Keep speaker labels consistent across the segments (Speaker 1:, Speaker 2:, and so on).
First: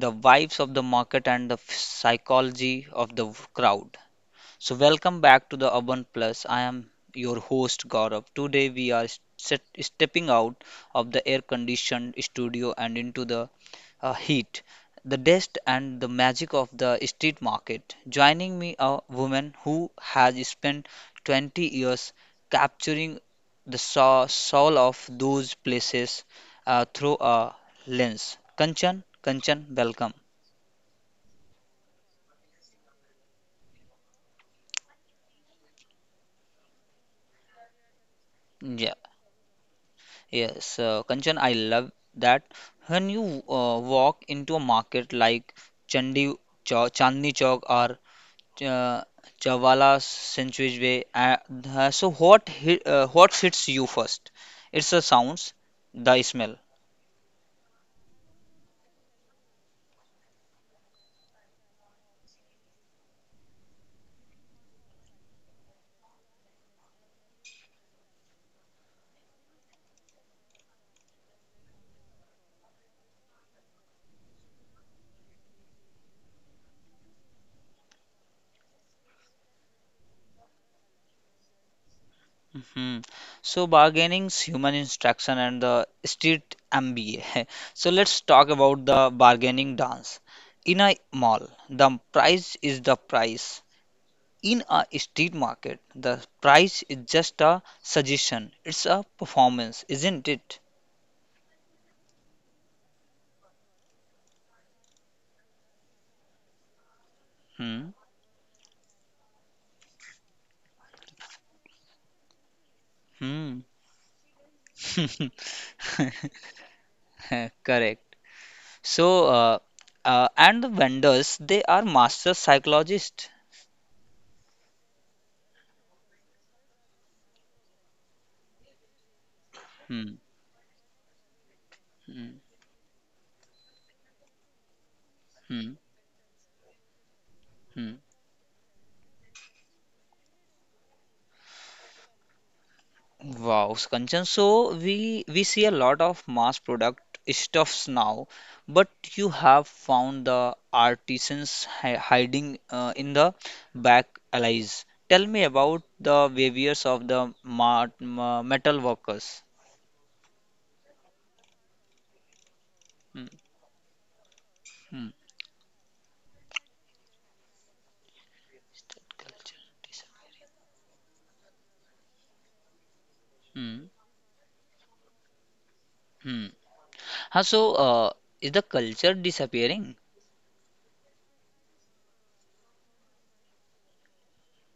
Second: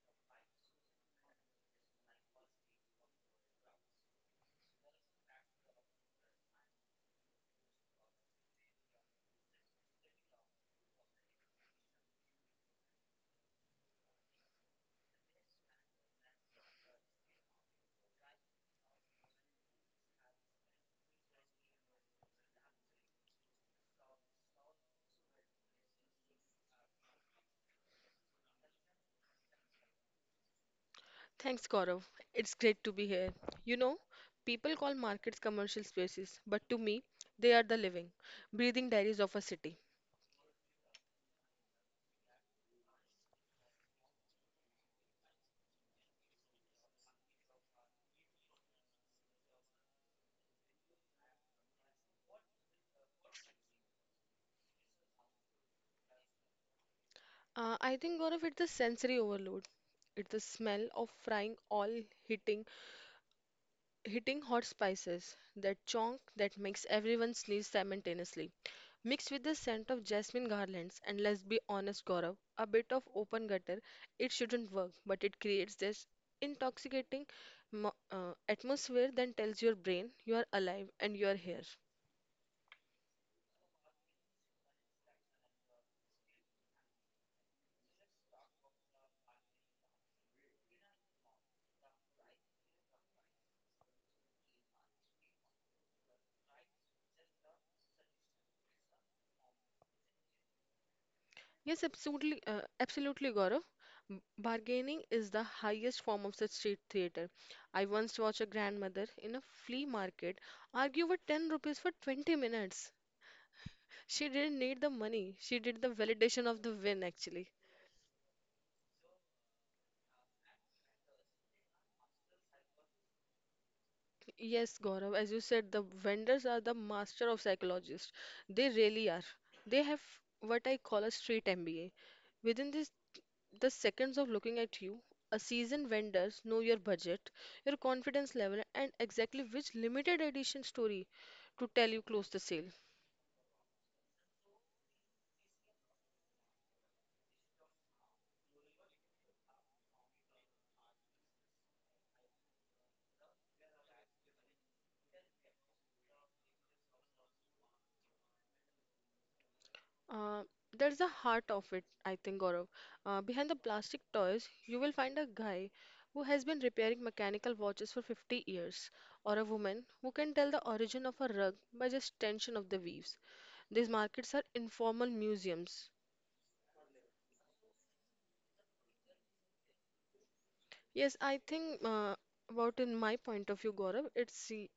Speaker 1: the vibes of the market and the psychology of the crowd. So, welcome back to the Urban Plus. I am your host Gaurav. Today, we are stepping out of the air conditioned studio and into the heat, the dust, and the magic of the street market. Joining me, a woman who has spent 20 years capturing the soul of those places through a lens. Kanchan, welcome.
Speaker 2: Thanks, Gaurav. It's great to be here. You know, people call markets commercial spaces, but to me, they are the living, breathing
Speaker 1: Yeah.
Speaker 2: diaries of a city.
Speaker 1: Yes, Kanchan, I love that. When you walk into a market like Chandi Chandni Chowk or uh, Chawala Century Way, what hits you first? It's the sounds, the smell.
Speaker 2: I think, Gaurav, it's the sensory overload. It's the smell of frying oil hitting hitting hot spices, that chonk that makes everyone sneeze simultaneously, mixed with the scent of jasmine garlands, and let's be honest, Gaurav, a bit of open gutter. It shouldn't work, but it creates this intoxicating atmosphere that tells your brain you are alive and you are here.
Speaker 1: Mhm. So bargaining's human instruction and the street MBA. So let's talk about the bargaining dance. In a mall, the price is the price. In a street market, the price is just a suggestion. It's a performance, isn't it?
Speaker 2: Yes, absolutely, absolutely, Gaurav. Bargaining is the highest form of the street theater. I
Speaker 1: Hmm.
Speaker 2: once watched a grandmother in a flea market argue for 10 rupees for 20 minutes.
Speaker 1: Hmm.
Speaker 2: She didn't need the money. She did the validation of the win, actually.
Speaker 1: Correct. So, uh, and the vendors, they are master psychologists.
Speaker 2: Yes, Gaurav, as you said, the vendors are the master of psychologists. They really are. They have
Speaker 1: Hmm.
Speaker 2: what I call a street MBA.
Speaker 1: Hmm.
Speaker 2: Within this, the seconds of looking at you, a
Speaker 1: Hmm.
Speaker 2: seasoned vendors know your budget, your
Speaker 1: Hmm.
Speaker 2: confidence level, and exactly which limited edition story to tell you close the sale.
Speaker 1: Wow, Kanchan. So we see a lot of mass product stuffs now, but you have found the artisans hi hiding in the back alleys. Tell me about the behaviors of the metal workers.
Speaker 2: Uh, there's the heart of it, I think, Gaurav. Uh,
Speaker 1: Hmm.
Speaker 2: behind the plastic toys, you will
Speaker 1: Hmm.
Speaker 2: find a guy who has been repairing mechanical watches for 50 years, or a woman who can tell the origin of a rug by just tension of the weaves. These
Speaker 1: Hmm.
Speaker 2: markets are informal museums.
Speaker 1: Hmm. Huh, so is the culture disappearing?
Speaker 2: Yes, I think about in my point of view, Gaurav, it's the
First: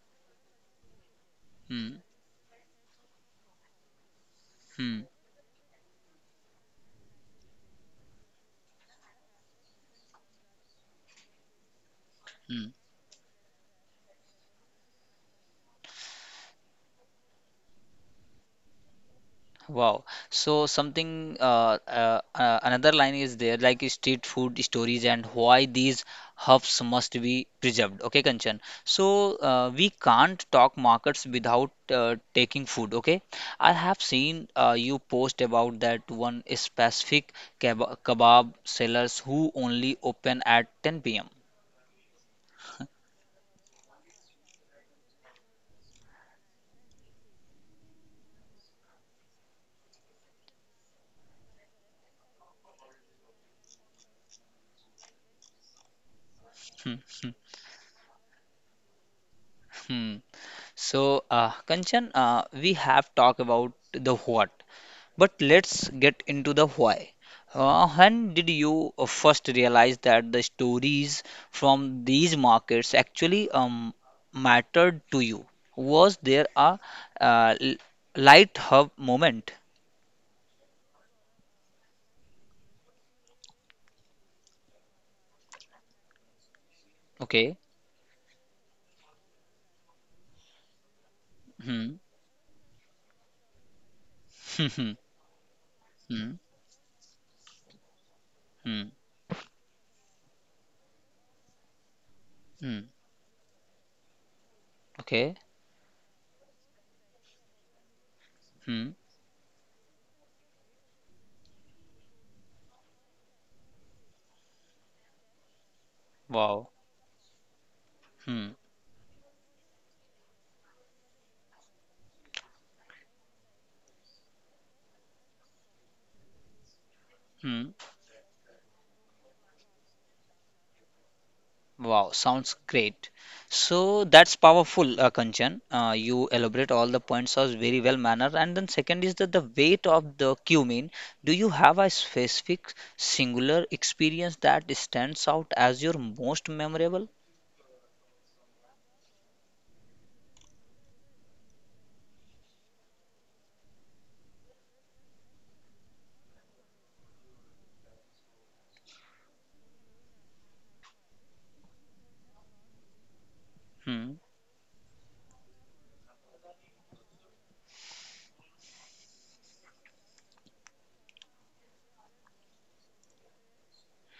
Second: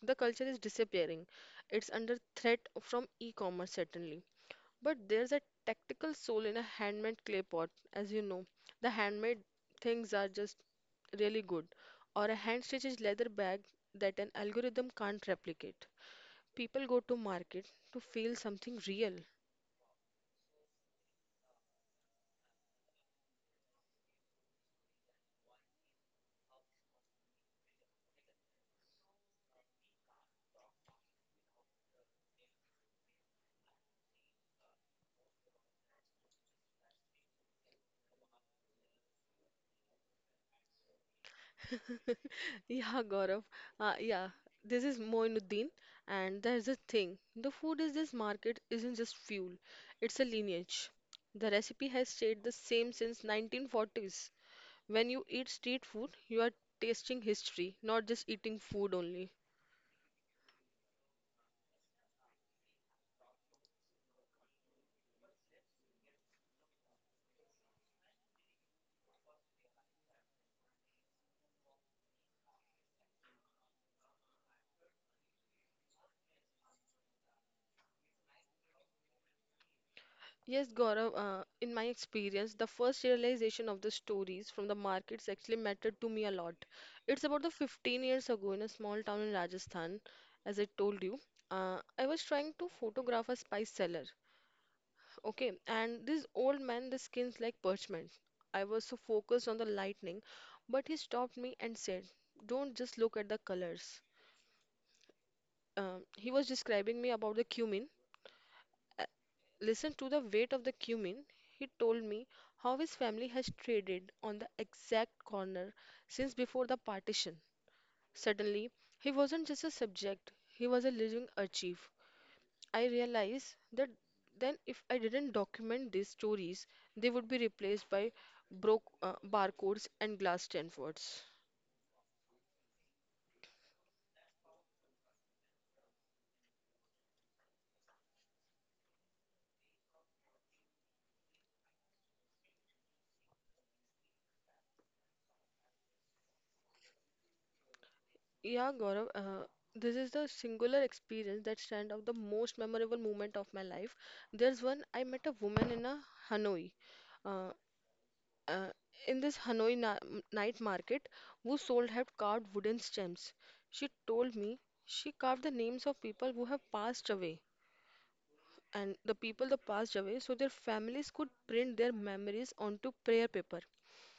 Speaker 2: the culture is disappearing. It's
Speaker 1: Hmm.
Speaker 2: under threat from e-commerce certainly. But
Speaker 1: Hmm.
Speaker 2: there's a tactical soul in a handmade clay pot, as you know. The handmade things are just really good, or a
Speaker 1: Hmm.
Speaker 2: hand-stitched leather bag that an algorithm can't replicate. People go to market to feel something real.
Speaker 1: Wow. So something another line is there like street food stories and why these hubs must be preserved. Okay, Kanchan. So we can't talk markets without taking food. Okay, I have seen you post about that one specific kebab sellers who only open at 10 p.m.
Speaker 2: Yeah, Gaurav. Uh, yeah, this is Moinuddin, and there's a thing. The food is this market isn't just fuel; it's a lineage. The recipe has stayed the same since 1940s. When you eat street food, you are
Speaker 1: Hmm,
Speaker 2: tasting
Speaker 1: hmm,
Speaker 2: history, not just eating food only.
Speaker 1: hmm. So, Kanchan, we have talked about the what, but let's get into the why. When did you first realize that the stories from these markets actually mattered to you? Was there a uh, l- light hub moment?
Speaker 2: Yes, Gaurav, in my experience, the first realization of the stories from the markets actually mattered to me a lot. It's about the
Speaker 1: Okay.
Speaker 2: 15 years ago in a small town in Rajasthan, as I told you. Uh,
Speaker 1: Hmm.
Speaker 2: I was trying to photograph a spice seller,
Speaker 1: Hmm.
Speaker 2: okay, and this
Speaker 1: Hmm.
Speaker 2: old man, the skin's like parchment. I was
Speaker 1: Hmm.
Speaker 2: so focused on the lightning, but he stopped me and said, don't
Speaker 1: Hmm.
Speaker 2: just look at the colors.
Speaker 1: Okay.
Speaker 2: He was describing me about the cumin,
Speaker 1: Hmm.
Speaker 2: listen to the weight of the cumin. He told me how his family has traded on the exact corner since before
Speaker 1: Wow.
Speaker 2: the partition.
Speaker 1: Hmm.
Speaker 2: Suddenly, he wasn't just a subject, he was a living archive. I realized that then if I didn't document these stories, they would be
Speaker 1: Hmm.
Speaker 2: replaced by broke barcodes and glass Stanfords.
Speaker 1: Wow, sounds great. So that's powerful, Kanchan. You elaborate all the points as very well manner. And then second is that the weight of the cumin. Do you have a specific singular experience that stands out as your most memorable?
Speaker 2: Yeah, Gaurav, this is the singular experience that stand out the most memorable moment of my life. There's one I met a woman in a Hanoi, uh, uh, in this Hanoi night market, who sold had carved wooden stems. She
Speaker 1: Hmm.
Speaker 2: told me she carved the names of people who have passed away, and the people that passed away, so their families could print their memories onto prayer paper.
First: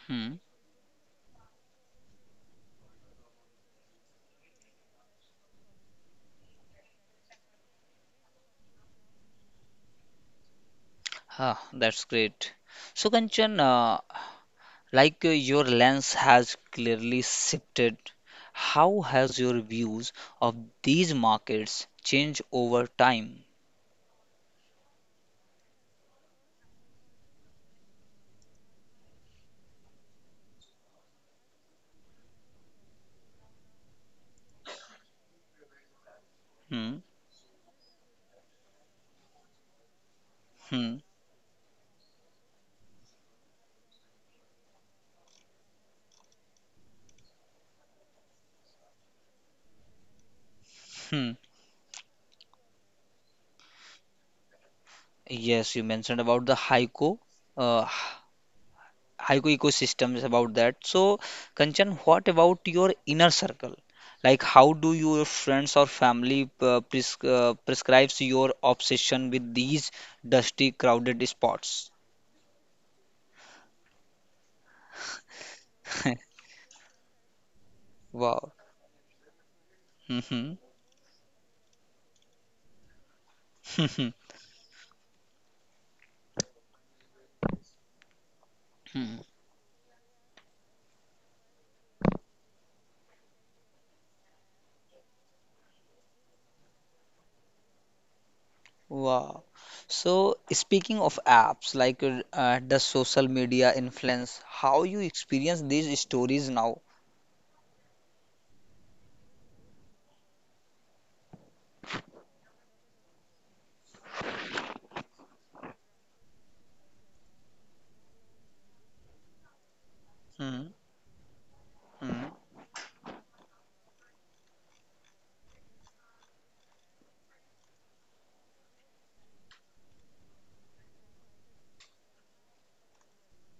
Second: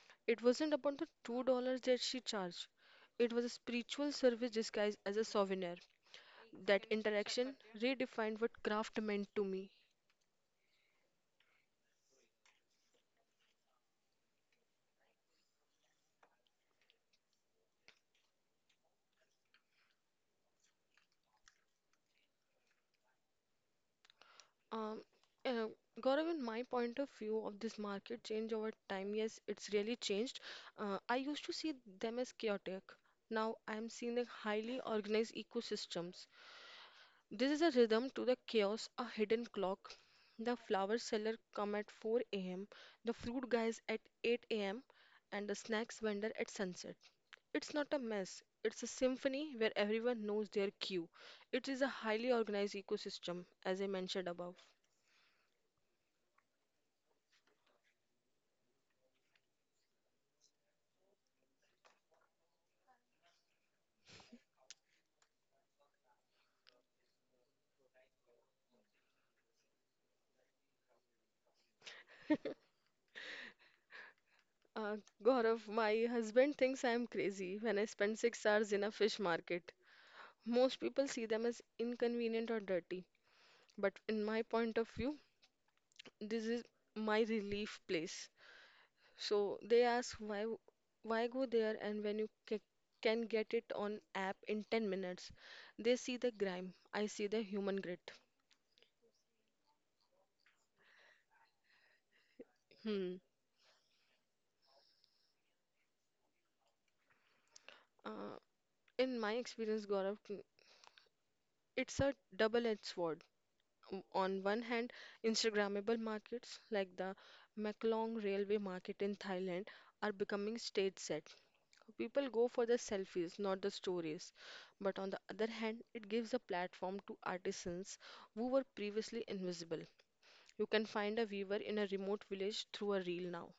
Speaker 1: Hmm.
Speaker 2: It wasn't about the $2 that she charged. It was a spiritual service disguised as a souvenir. That interaction redefined what craft meant to me.
Speaker 1: Ah, that's great. So Kanchan, your lens has clearly shifted, how has your views of these markets changed over time?
Speaker 2: Um, uh, Gaurav, in my point of view of this market change over time, yes, it's really changed. I used to see them as chaotic. Now I am seeing the highly organized ecosystems.
Speaker 1: Hmm.
Speaker 2: This is a rhythm to the chaos, a hidden clock. The
Speaker 1: Hmm.
Speaker 2: flower seller come at 4 a.m., the fruit guys at 8 a.m., and the snacks vendor at sunset. It's not a mess, it's a symphony where everyone knows their cue.
Speaker 1: Hmm.
Speaker 2: It is a highly organized ecosystem, as I mentioned above.
Speaker 1: Yes, you mentioned about the Haiku, uh, Haiku ecosystems about that. So, Kanchan, what about your inner circle? Like, how do your friends or family prescribes your obsession with these dusty, crowded spots?
Speaker 2: Uh, Gaurav, my husband thinks I am crazy when I spend six
Speaker 1: Wow.
Speaker 2: hours in a fish market.
Speaker 1: Hmm.
Speaker 2: Most people see them as inconvenient or dirty, but in my point of view, this is my relief place.
Speaker 1: Hmm.
Speaker 2: So they ask why go there and when you can get it on app in 10 minutes. They see the grime, I see the human grit.
Speaker 1: Wow. So speaking of apps, does
Speaker 2: Hmm.
Speaker 1: social media influence how you experience these stories now?
Speaker 2: Uh, In my experience, Gaurav, it's a double-edged sword. On one hand, Instagrammable markets like the Maklong Railway Market in Thailand are becoming
Speaker 1: Mm-hmm.
Speaker 2: stage set. People go for the selfies, not the stories. But on the other hand, it gives a platform to artisans who were previously invisible. You can find a weaver in a remote village through a reel now.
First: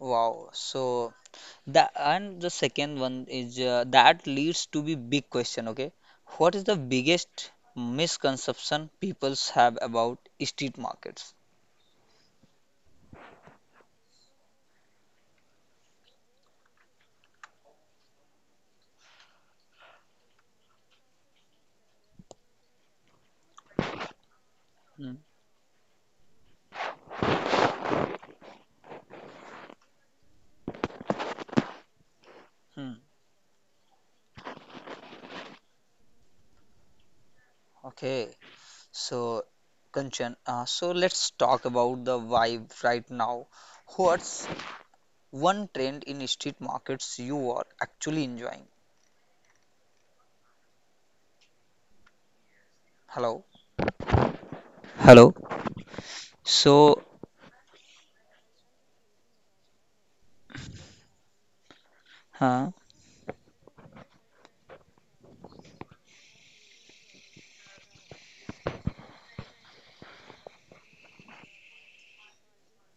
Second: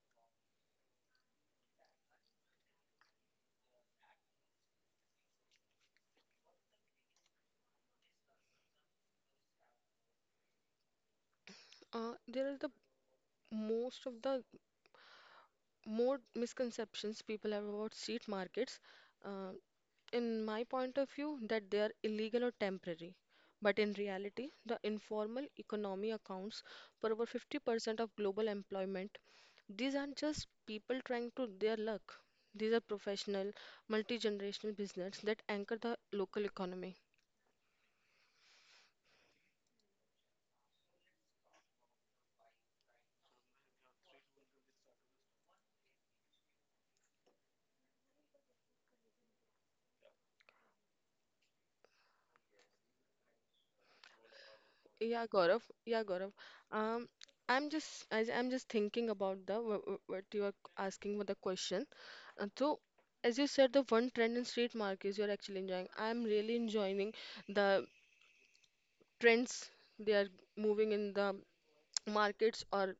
Speaker 1: Wow. So the and the second one is that leads to be big question, okay? What is the biggest misconception peoples have about street markets?
Speaker 2: There are the most of the more misconceptions people have about street markets. Uh, in my point of view, that they are illegal or temporary. But in reality, the
Speaker 1: Hmm.
Speaker 2: informal economy accounts for over 50% of global employment. These aren't just people trying to their luck. These are
Speaker 1: Hmm.
Speaker 2: professional, multi-generational business that anchor the local economy.
Speaker 1: Okay, so Kanchan, so let's talk about the vibe right now. What's one trend in street markets you are actually enjoying? Hello.
Speaker 2: Yeah,
Speaker 1: Hello.
Speaker 2: Gaurav. Yeah, Gaurav.
Speaker 1: So,
Speaker 2: Um, I'm just thinking about the what you are asking for the question. Uh,
Speaker 1: huh?
Speaker 2: so, as you said, the one trend in street markets you're actually enjoying. I'm really enjoying the trends they are moving in the markets or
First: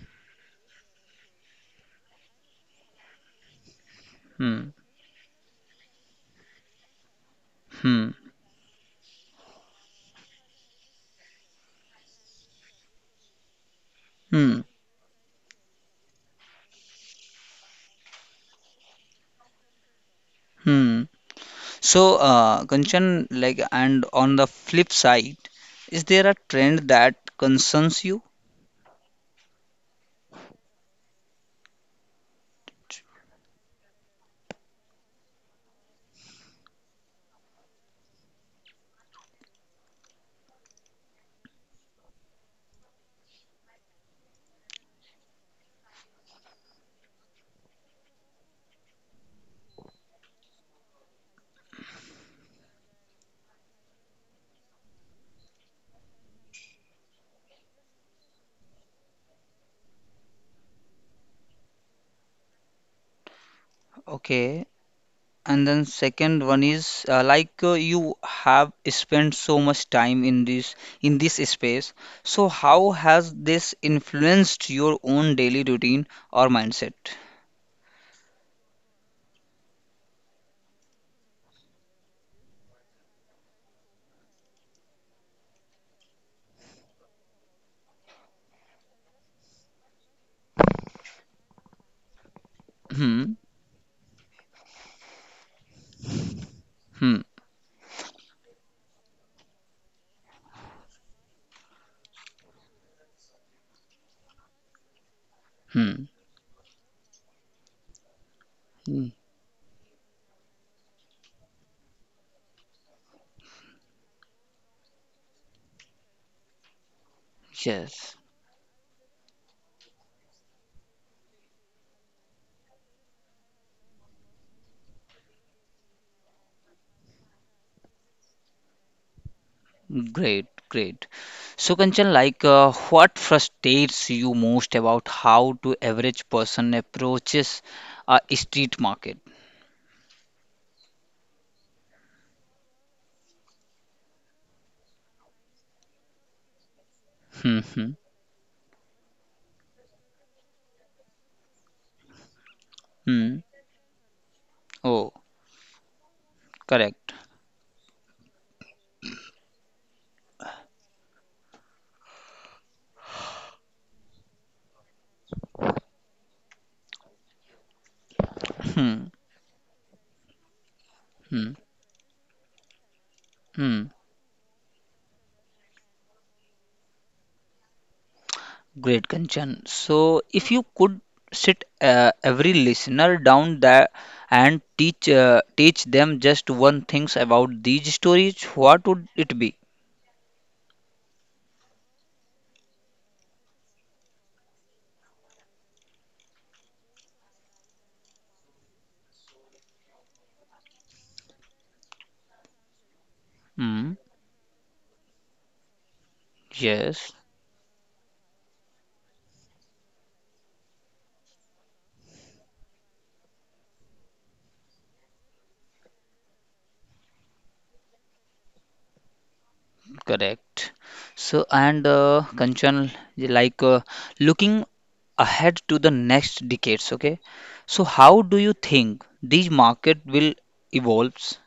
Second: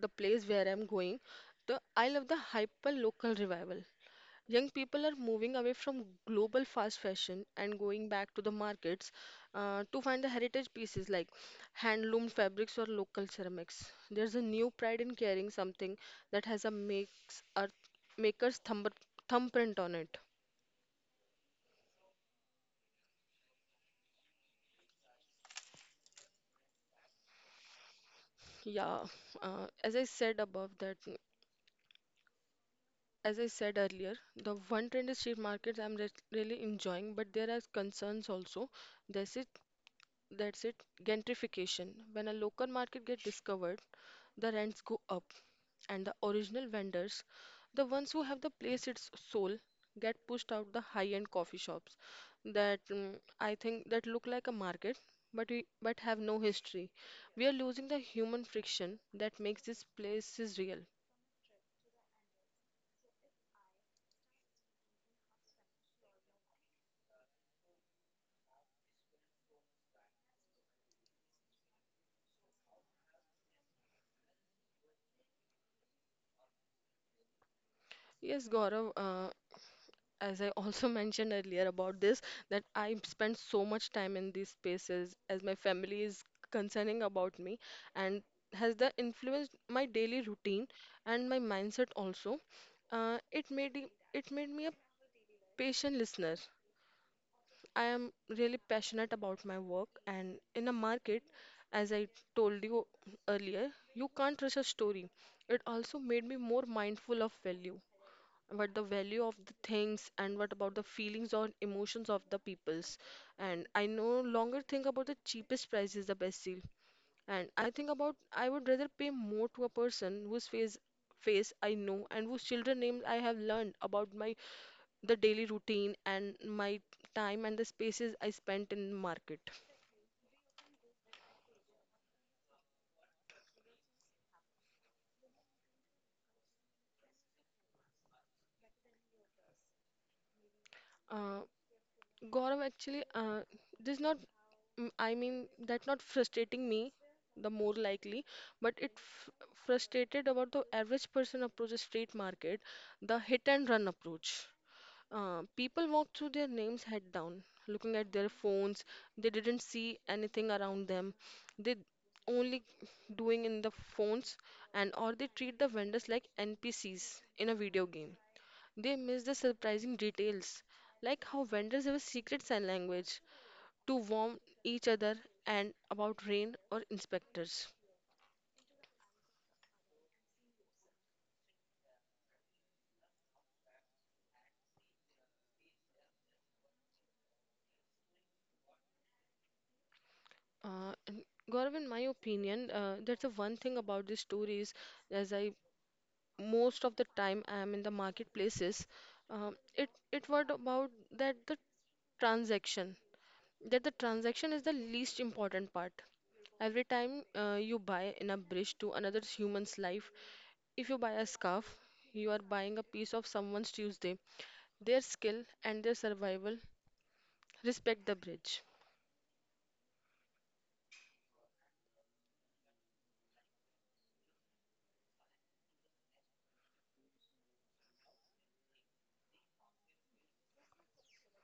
Speaker 2: the place where I'm going. The I love the hyper local revival. Young
Speaker 1: Hmm.
Speaker 2: people are moving away from global fast fashion and going
Speaker 1: Hmm.
Speaker 2: back to the markets to find the heritage pieces like handloom fabrics or local ceramics. There's a
Speaker 1: Hmm.
Speaker 2: new pride in carrying something that has a makes a maker's thumb, thumbprint on it.
Speaker 1: Hmm. So, Kanchan, like, and on the flip side, is there a trend that concerns you?
Speaker 2: Yeah, as I said above that, as I said earlier, the one trend is street markets I'm re really enjoying, but there are concerns also. This is that's it. Gentrification. When a local market gets discovered, the rents go up, and the original vendors, the ones who have the place its soul, get pushed out the high-end coffee shops that I think that look like a market, but we, but have no history. We are losing the human friction that makes these places real.
Speaker 1: Okay. And then second one is you have spent so much time in this space. So how has this influenced your own daily routine or mindset?
Speaker 2: Yes, Gaurav, as I also mentioned earlier about this, that I spend so much time in these spaces as my family is concerning about me and has that influenced my daily routine and my mindset also. Uh,
Speaker 1: Hmm.
Speaker 2: it made it it made me a patient listener.
Speaker 1: Hmm.
Speaker 2: I am really passionate about my work and in a market, as I told you earlier, you can't rush a story. It also
Speaker 1: Hmm.
Speaker 2: made me more mindful of value what the
Speaker 1: Mm.
Speaker 2: value of the things and what about the feelings or emotions of the peoples, and I no longer think about the cheapest price is the best deal, and I think
Speaker 1: Yes.
Speaker 2: about I would rather pay more to a person whose face I know and whose children names I have learned about my the daily routine and my time and the spaces I spent in market.
Speaker 1: Great, great. So, Kanchan, what frustrates you most about how to average person approaches a street market?
Speaker 2: Uh, Gaurav, actually, this not, I mean, that not frustrating me. The
Speaker 1: Hmm,
Speaker 2: more
Speaker 1: hmm,
Speaker 2: likely. But it frustrated about the average person approaches street market, the
Speaker 1: hmm.
Speaker 2: hit and run approach.
Speaker 1: Oh,
Speaker 2: People walked through their names head
Speaker 1: correct.
Speaker 2: down, looking at their phones. They didn't see anything around them. They only doing in the phones and or they treat the vendors like NPCs in a video game. They
Speaker 1: Hmm,
Speaker 2: miss the surprising details, like how
Speaker 1: hmm,
Speaker 2: vendors have a secret sign language
Speaker 1: hmm.
Speaker 2: to warn each other and about rain or inspectors.
Speaker 1: Great, Kanchan. So, if you could sit every listener down there and teach them just one things about these stories, what would it be?
Speaker 2: And Gaurav, in my opinion, that's the one thing about these stories. As I most of the time I am in the marketplaces, it was about that the transaction. That the
Speaker 1: Hmm.
Speaker 2: transaction is the least important part. Every
Speaker 1: Yes.
Speaker 2: time you buy in a bridge to another human's life, if you buy a scarf, you are buying a piece of someone's Tuesday. Their skill and their survival respect the bridge.
Speaker 1: Correct. So, and Kanchan, like uh, looking ahead to the next decades, okay? So, how do you think these market will evolves?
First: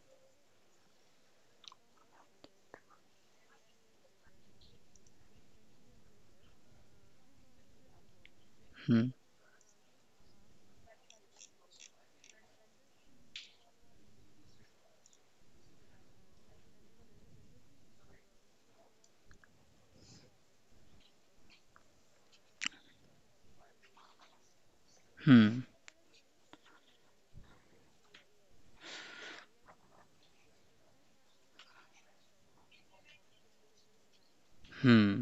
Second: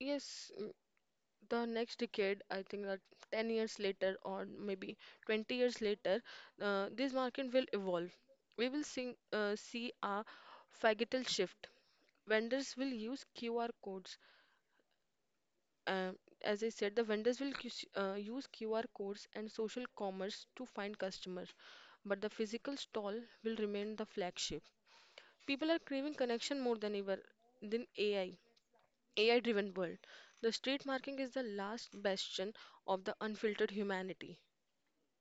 Speaker 2: Yes, the next decade, I think that 10 years later or maybe 20 years later, this market will evolve. We will
Speaker 1: Hmm.
Speaker 2: see, see a phagital shift. Vendors will use QR codes. Uh, as I said, the vendors will use QR codes and social commerce to find customers, but the physical stall will remain the flagship.
Speaker 1: Hmm.
Speaker 2: People are craving connection more than ever than AI. AI driven world. The street marking is the last bastion of the unfiltered humanity.
Speaker 1: Hmm.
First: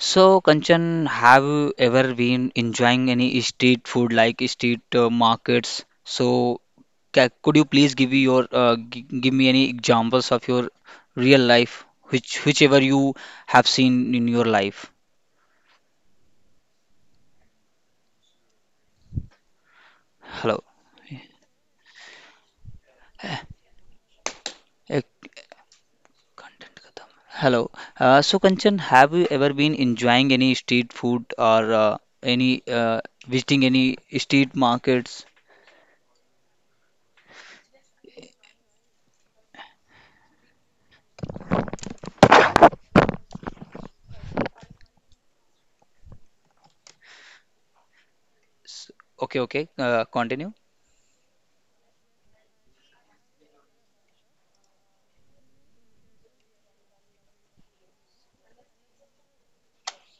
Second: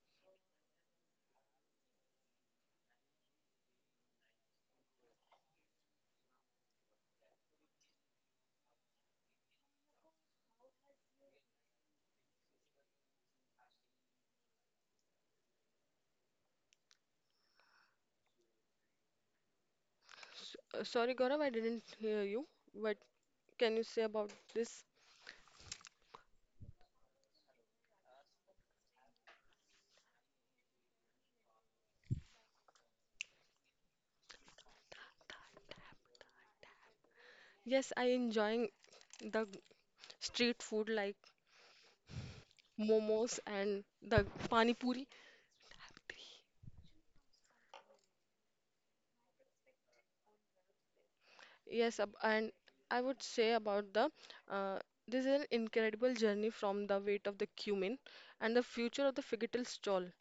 Speaker 1: So, Kanchan, have you ever been enjoying any street food like street markets? So, could you please give me your g give me any examples of your real life, which whichever you have seen in your life? Hello.
Speaker 2: Sorry, Gaurav, I didn't hear you. What can you say about this?
Speaker 1: Content khatam. Hello. So Kanchan, have you ever been enjoying any street food or any visiting any street markets?
Speaker 2: Yes, I enjoying the street food like momos and the pani puri.
Speaker 1: S- Okay, okay. Continue.
Speaker 2: Yes, and I would say about the uh, this is an incredible journey from the weight of the cumin and the future of the figgital stall.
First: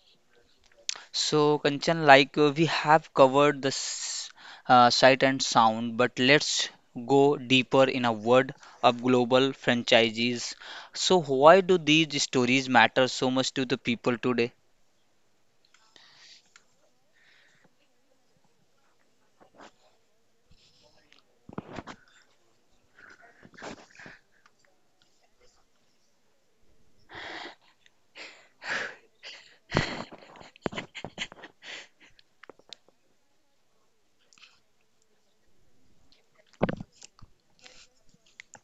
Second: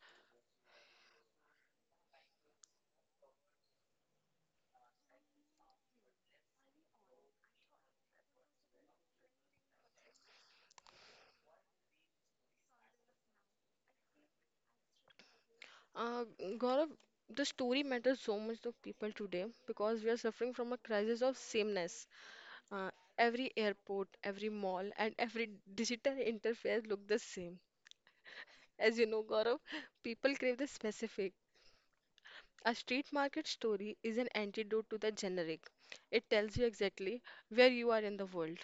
Speaker 1: So Kanchan, we have covered the sight and sound, but let's go deeper in a word of global franchises. So why do these stories matter so much to the people today?
Speaker 2: Uh, Gaurav, the story matters so much to people today because we are suffering from a crisis of sameness. Uh, every airport, every mall, and every digital interface look the same. As you know, Gaurav, people crave the specific. A street market story is an antidote to the generic. It tells you exactly where you are in the world.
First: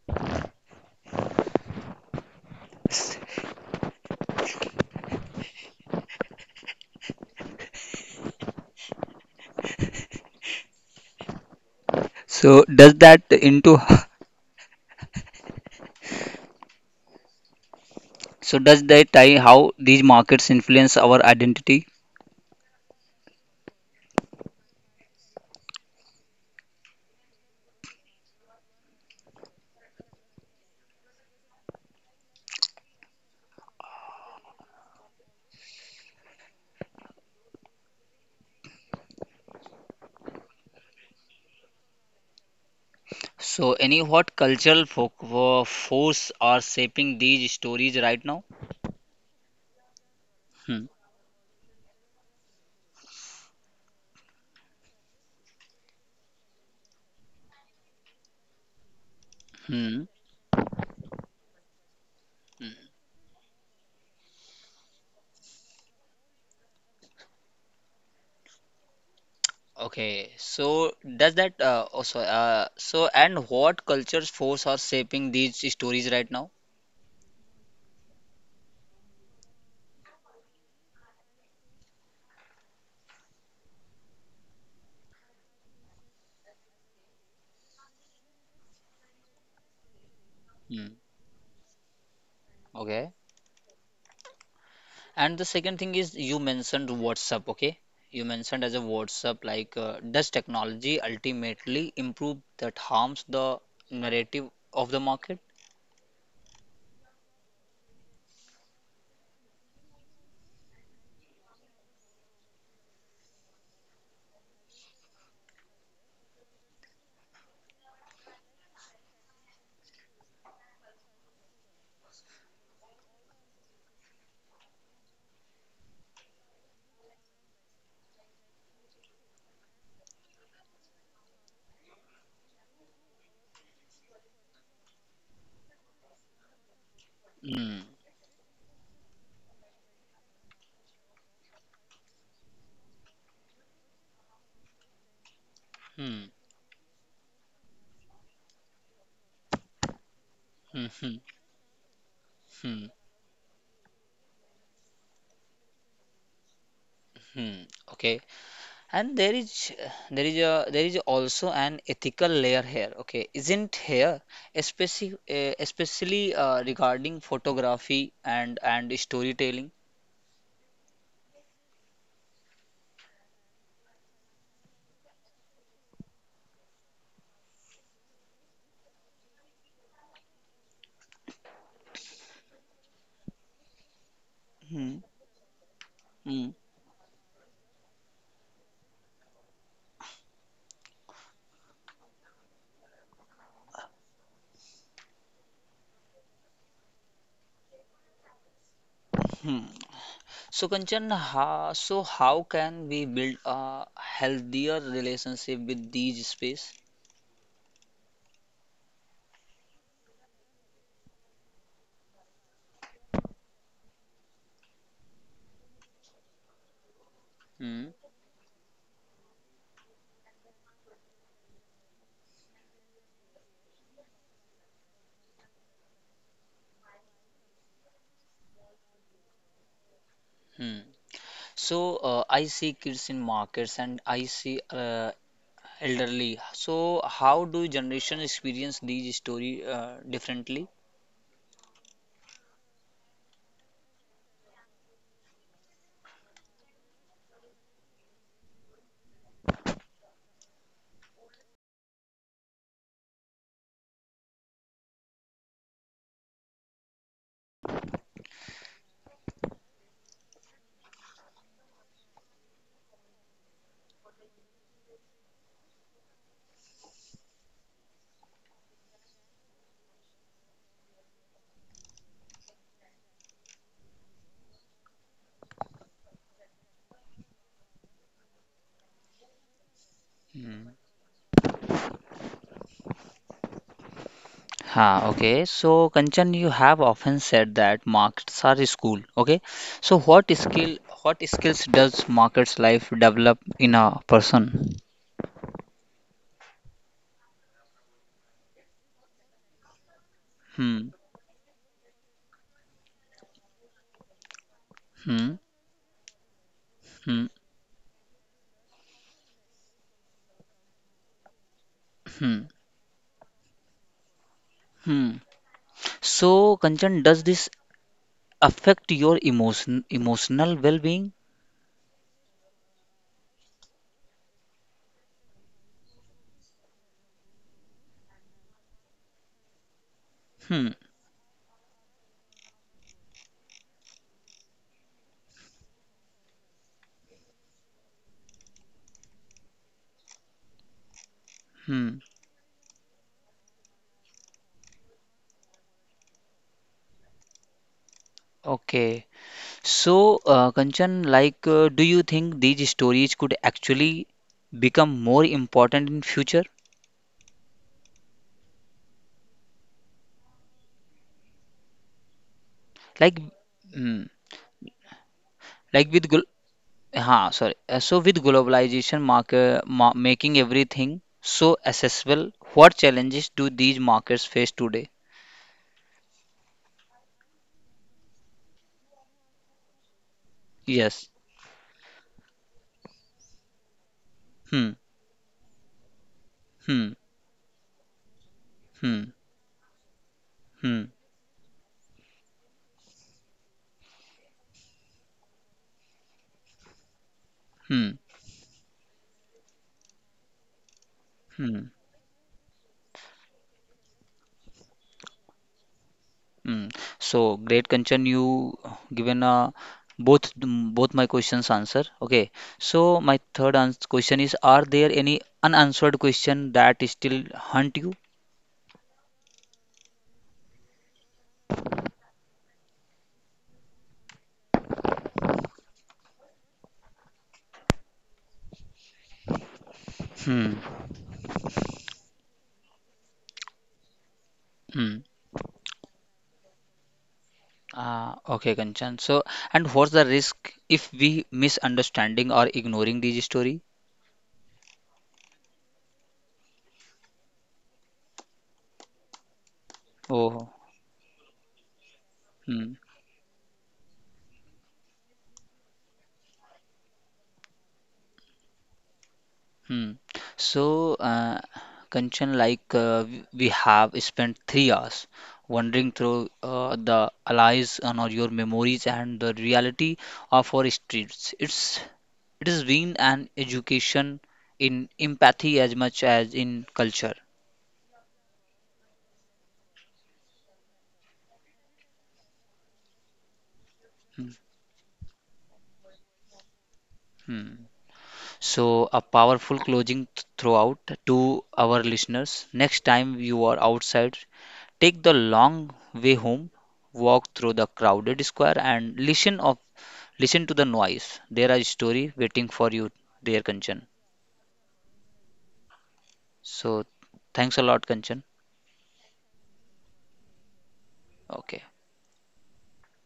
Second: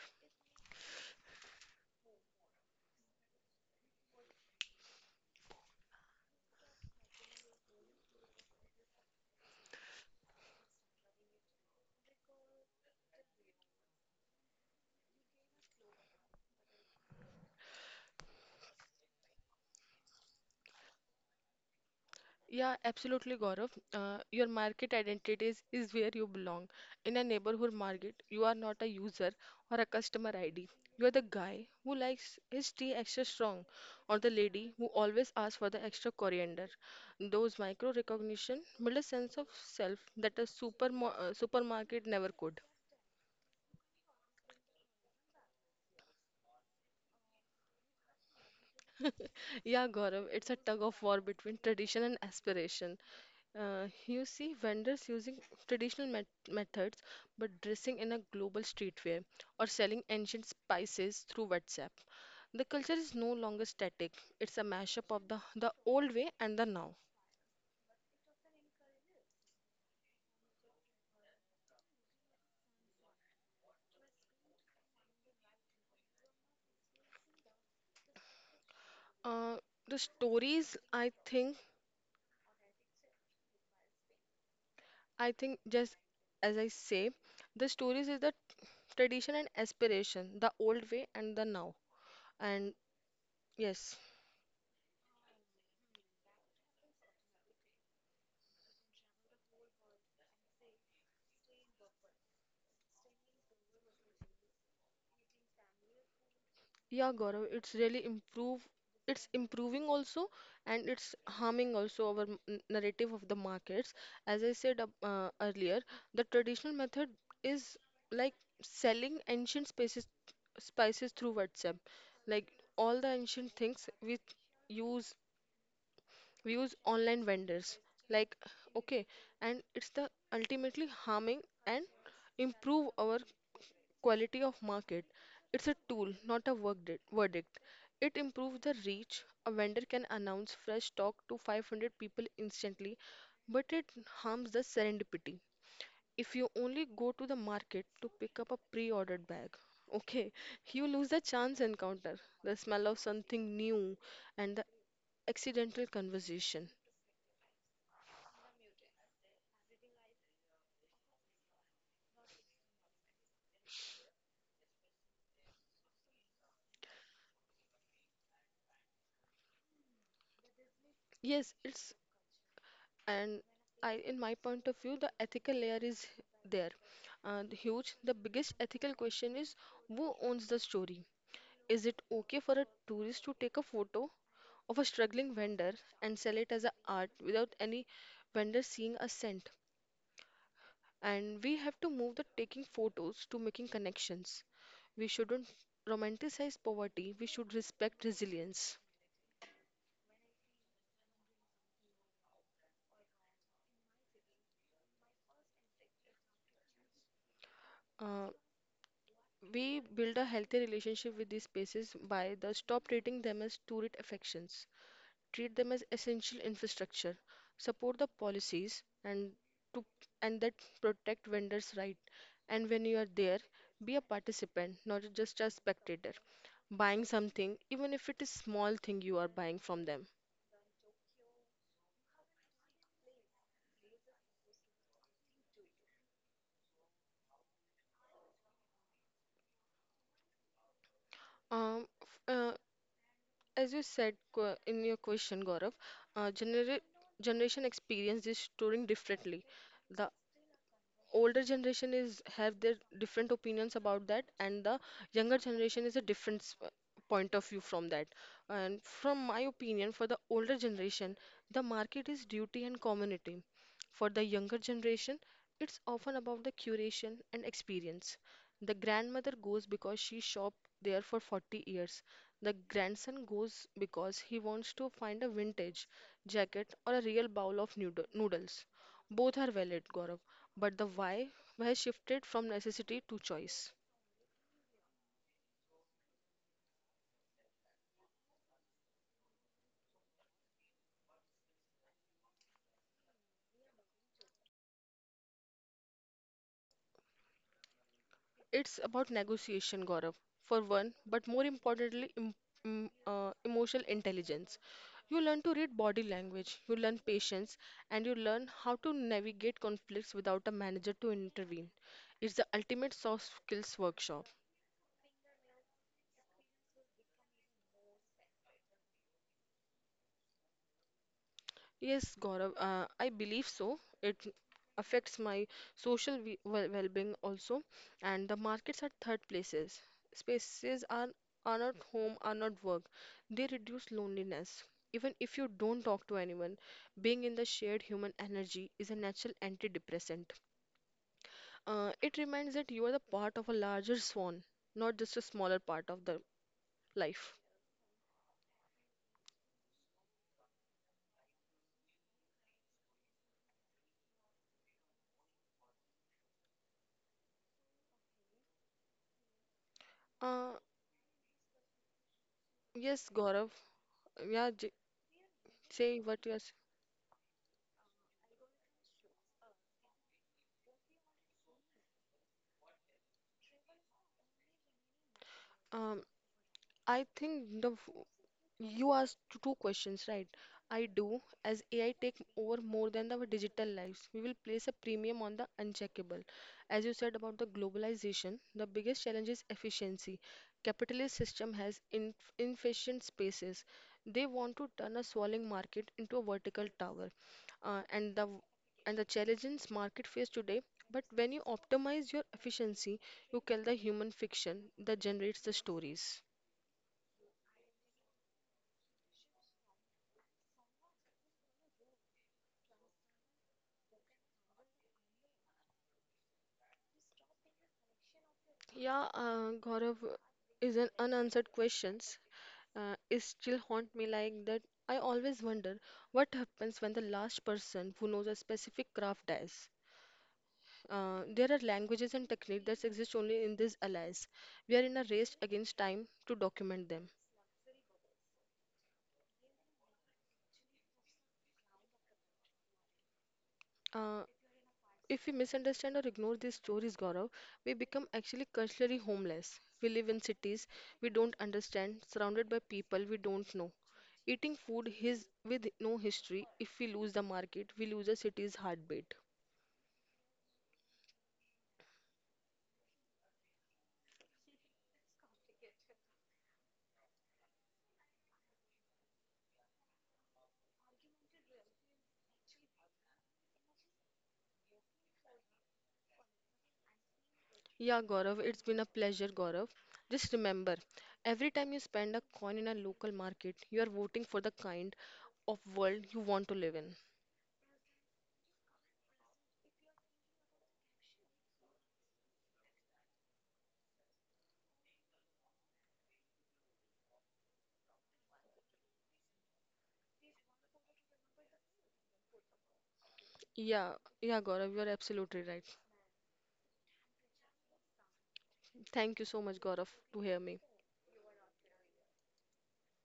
Speaker 1: So does that into So does that tie how these markets influence our identity?
Speaker 2: Yeah, absolutely, Gaurav. Your market identity is where you belong. In a neighborhood market, you are not a user or a customer ID. You are the guy who likes his tea extra strong, or the lady who always asks for the extra coriander. Those micro recognition build a sense of self that a supermarket never could.
Speaker 1: So, any what cultural force are shaping these stories right now?
Speaker 2: Yeah, Gaurav, it's a tug
Speaker 1: Hmm.
Speaker 2: of war between tradition and aspiration. You see vendors using traditional methods but dressing in a global streetwear or
Speaker 1: Hmm.
Speaker 2: selling ancient spices through WhatsApp. The culture is no longer static, it's a mashup of the old way and the now.
Speaker 1: Okay, so does that also so and what cultures force are shaping these stories right now?
Speaker 2: Uh, the stories, I think just as I say, the stories is the tradition and aspiration, the old
Speaker 1: Hmm.
Speaker 2: way and the now. And
Speaker 1: Okay.
Speaker 2: yes,
Speaker 1: And the second thing is you mentioned WhatsApp, okay? You mentioned as a WhatsApp, does technology ultimately improve that harms the narrative of the market?
Speaker 2: yeah, Gaurav, it's really improve. It's improving also, and it's harming also our narrative of the markets. As I said earlier, the traditional method is like selling ancient spices through WhatsApp. Like all the ancient things use, we use online vendors. Like okay, and it's the ultimately harming and improve our quality of market. It's a tool, not a verdict.
Speaker 1: Hmm.
Speaker 2: It improves the reach. A vendor can announce fresh stock to 500 people instantly, but it harms the serendipity.
Speaker 1: Hmm.
Speaker 2: If you only go to the market to pick up a pre-ordered bag, okay, you
Speaker 1: Hmm.
Speaker 2: lose
Speaker 1: Hmm.
Speaker 2: the chance encounter, the smell
Speaker 1: Hmm.
Speaker 2: of something new, and the accidental conversation.
Speaker 1: Hmm. Okay. And there is a there is also an ethical layer here. Okay, isn't here, especially regarding photography and storytelling.
Speaker 2: Yes, it's and I, in my point of view, the ethical layer is there. The biggest ethical question is, who owns the story? Is it okay for a tourist to take a photo of a
Speaker 1: Hmm.
Speaker 2: struggling vendor and sell
Speaker 1: Hmm.
Speaker 2: it as a art without any vendor seeing a cent? And we have to move the taking photos to making connections. We shouldn't romanticize poverty, we should respect resilience.
Speaker 1: Hmm. So Kanchan, ha, so how can we build a healthier relationship with these space?
Speaker 2: Uh, We build a healthy relationship with these spaces by the stop treating them as tourist affections, treat them as essential infrastructure,
Speaker 1: Hmm.
Speaker 2: support the policies to and that protect vendors' right. And when you are there, be a participant, not just a spectator, buying something, even if it is small thing you are buying from them.
Speaker 1: Hmm. So I see kids in markets and I see elderly. So, how do generation experience these story differently?
Speaker 2: Um, f- uh, as you said in your question, Gaurav, uh, genera generation experience this touring differently. The older generation is have their different opinions about that and the younger generation is a different point of view from that, and from my opinion, for the older generation the market is duty and community, for the younger generation it's often about the curation and experience. The grandmother goes because she shopped there for 40 years, the grandson goes because he wants to find a vintage jacket or a real bowl of noodles. Both are valid, Gaurav,
Speaker 1: Hmm.
Speaker 2: but the why has shifted from necessity to choice.
Speaker 1: Ha, okay. So, Kanchan, you have often said that markets are a school. Okay. So, what skills does markets life develop in a person?
Speaker 2: It's about negotiation, Gaurav, for
Speaker 1: Hmm.
Speaker 2: one, but more importantly, emotional intelligence. You
Speaker 1: Hmm.
Speaker 2: learn to read body language, you learn
Speaker 1: Hmm.
Speaker 2: patience, and you learn how to navigate conflicts without a manager to intervene. It's
Speaker 1: Hmm.
Speaker 2: the ultimate soft skills workshop.
Speaker 1: Hmm. So, Kanchan, does this affect your emotional well-being?
Speaker 2: Yes, Gaurav, I believe so. It affects my social well-being also, and the markets are third places.
Speaker 1: Hmm.
Speaker 2: Spaces are not home, are not work. They reduce loneliness. Even if you don't talk to anyone, being in the shared human energy is a natural antidepressant.
Speaker 1: Hmm.
Speaker 2: It reminds that you are the part of a larger swan, not just a smaller part of the life.
Speaker 1: Okay. So, Kanchan, do you think these stories could actually become more important in future?
Speaker 2: Uh, yes,
Speaker 1: Like,
Speaker 2: Gaurav.
Speaker 1: mm,
Speaker 2: Yeah, j-
Speaker 1: like
Speaker 2: Say
Speaker 1: with
Speaker 2: what
Speaker 1: glo-
Speaker 2: you are.
Speaker 1: हाँ, sorry. So with globalization market ma making everything so accessible, what challenges do these markets face today?
Speaker 2: Um, I think you asked two questions, right? I
Speaker 1: Yes.
Speaker 2: do. As AI take over more than our digital lives, we will place
Speaker 1: Hmm.
Speaker 2: a premium on the uncheckable. As
Speaker 1: Hmm.
Speaker 2: you said about the globalization, the
Speaker 1: Hmm.
Speaker 2: biggest challenge is efficiency.
Speaker 1: Hmm.
Speaker 2: Capitalist system has inefficient spaces. They want to turn a swallowing market into a vertical tower, uh,
Speaker 1: Hmm.
Speaker 2: and the and the challenges market face today. But when you
Speaker 1: Hmm.
Speaker 2: optimize your efficiency, you kill the human fiction that generates the stories.
Speaker 1: Mm. So great, Kanchan, you given both my questions answer. Okay. So my third ans question is, are there any unanswered question that still haunt you?
Speaker 2: Yeah, Gaurav is an unanswered questions. It still haunt me like that. I always wonder what happens when the last person who knows a specific craft dies.
Speaker 1: Hmm.
Speaker 2: There are languages and techniques that exist only in these allies. We are in
Speaker 1: Hmm.
Speaker 2: a race against time to document them.
Speaker 1: Ah, okay, Kanchan. So, and what's the risk if we misunderstanding or ignoring these story?
Speaker 2: Uh, If we misunderstand or ignore these stories, Gaurav, we become actually culturally homeless. We live in
Speaker 1: Oh.
Speaker 2: cities we don't understand, surrounded by
Speaker 1: Hmm.
Speaker 2: people we don't know. Eating food his, with no history, if we lose the market, we lose a city's heartbeat.
Speaker 1: Hmm. So, uh, Kanchan, we have spent 3 hours wandering through the allies and all your memories and the reality of our streets. It's it has been an education in empathy as much as in culture.
Speaker 2: Yeah, Gaurav, it's been a pleasure, Gaurav. Just remember, every time you spend a coin in a local market, you are voting for the kind of world you want to live in.
Speaker 1: Hmm. So, a powerful closing throughout to our listeners. Next time you are outside, take the long way home, walk through the crowded square and listen to the noise. There are story waiting for you there, Kanchan.
Speaker 2: Yeah, yeah, Gaurav, you are absolutely right.
Speaker 1: So, thanks a lot, Kanchan.
Speaker 2: Thank you so much, Gaurav, to hear me.
Speaker 1: Okay.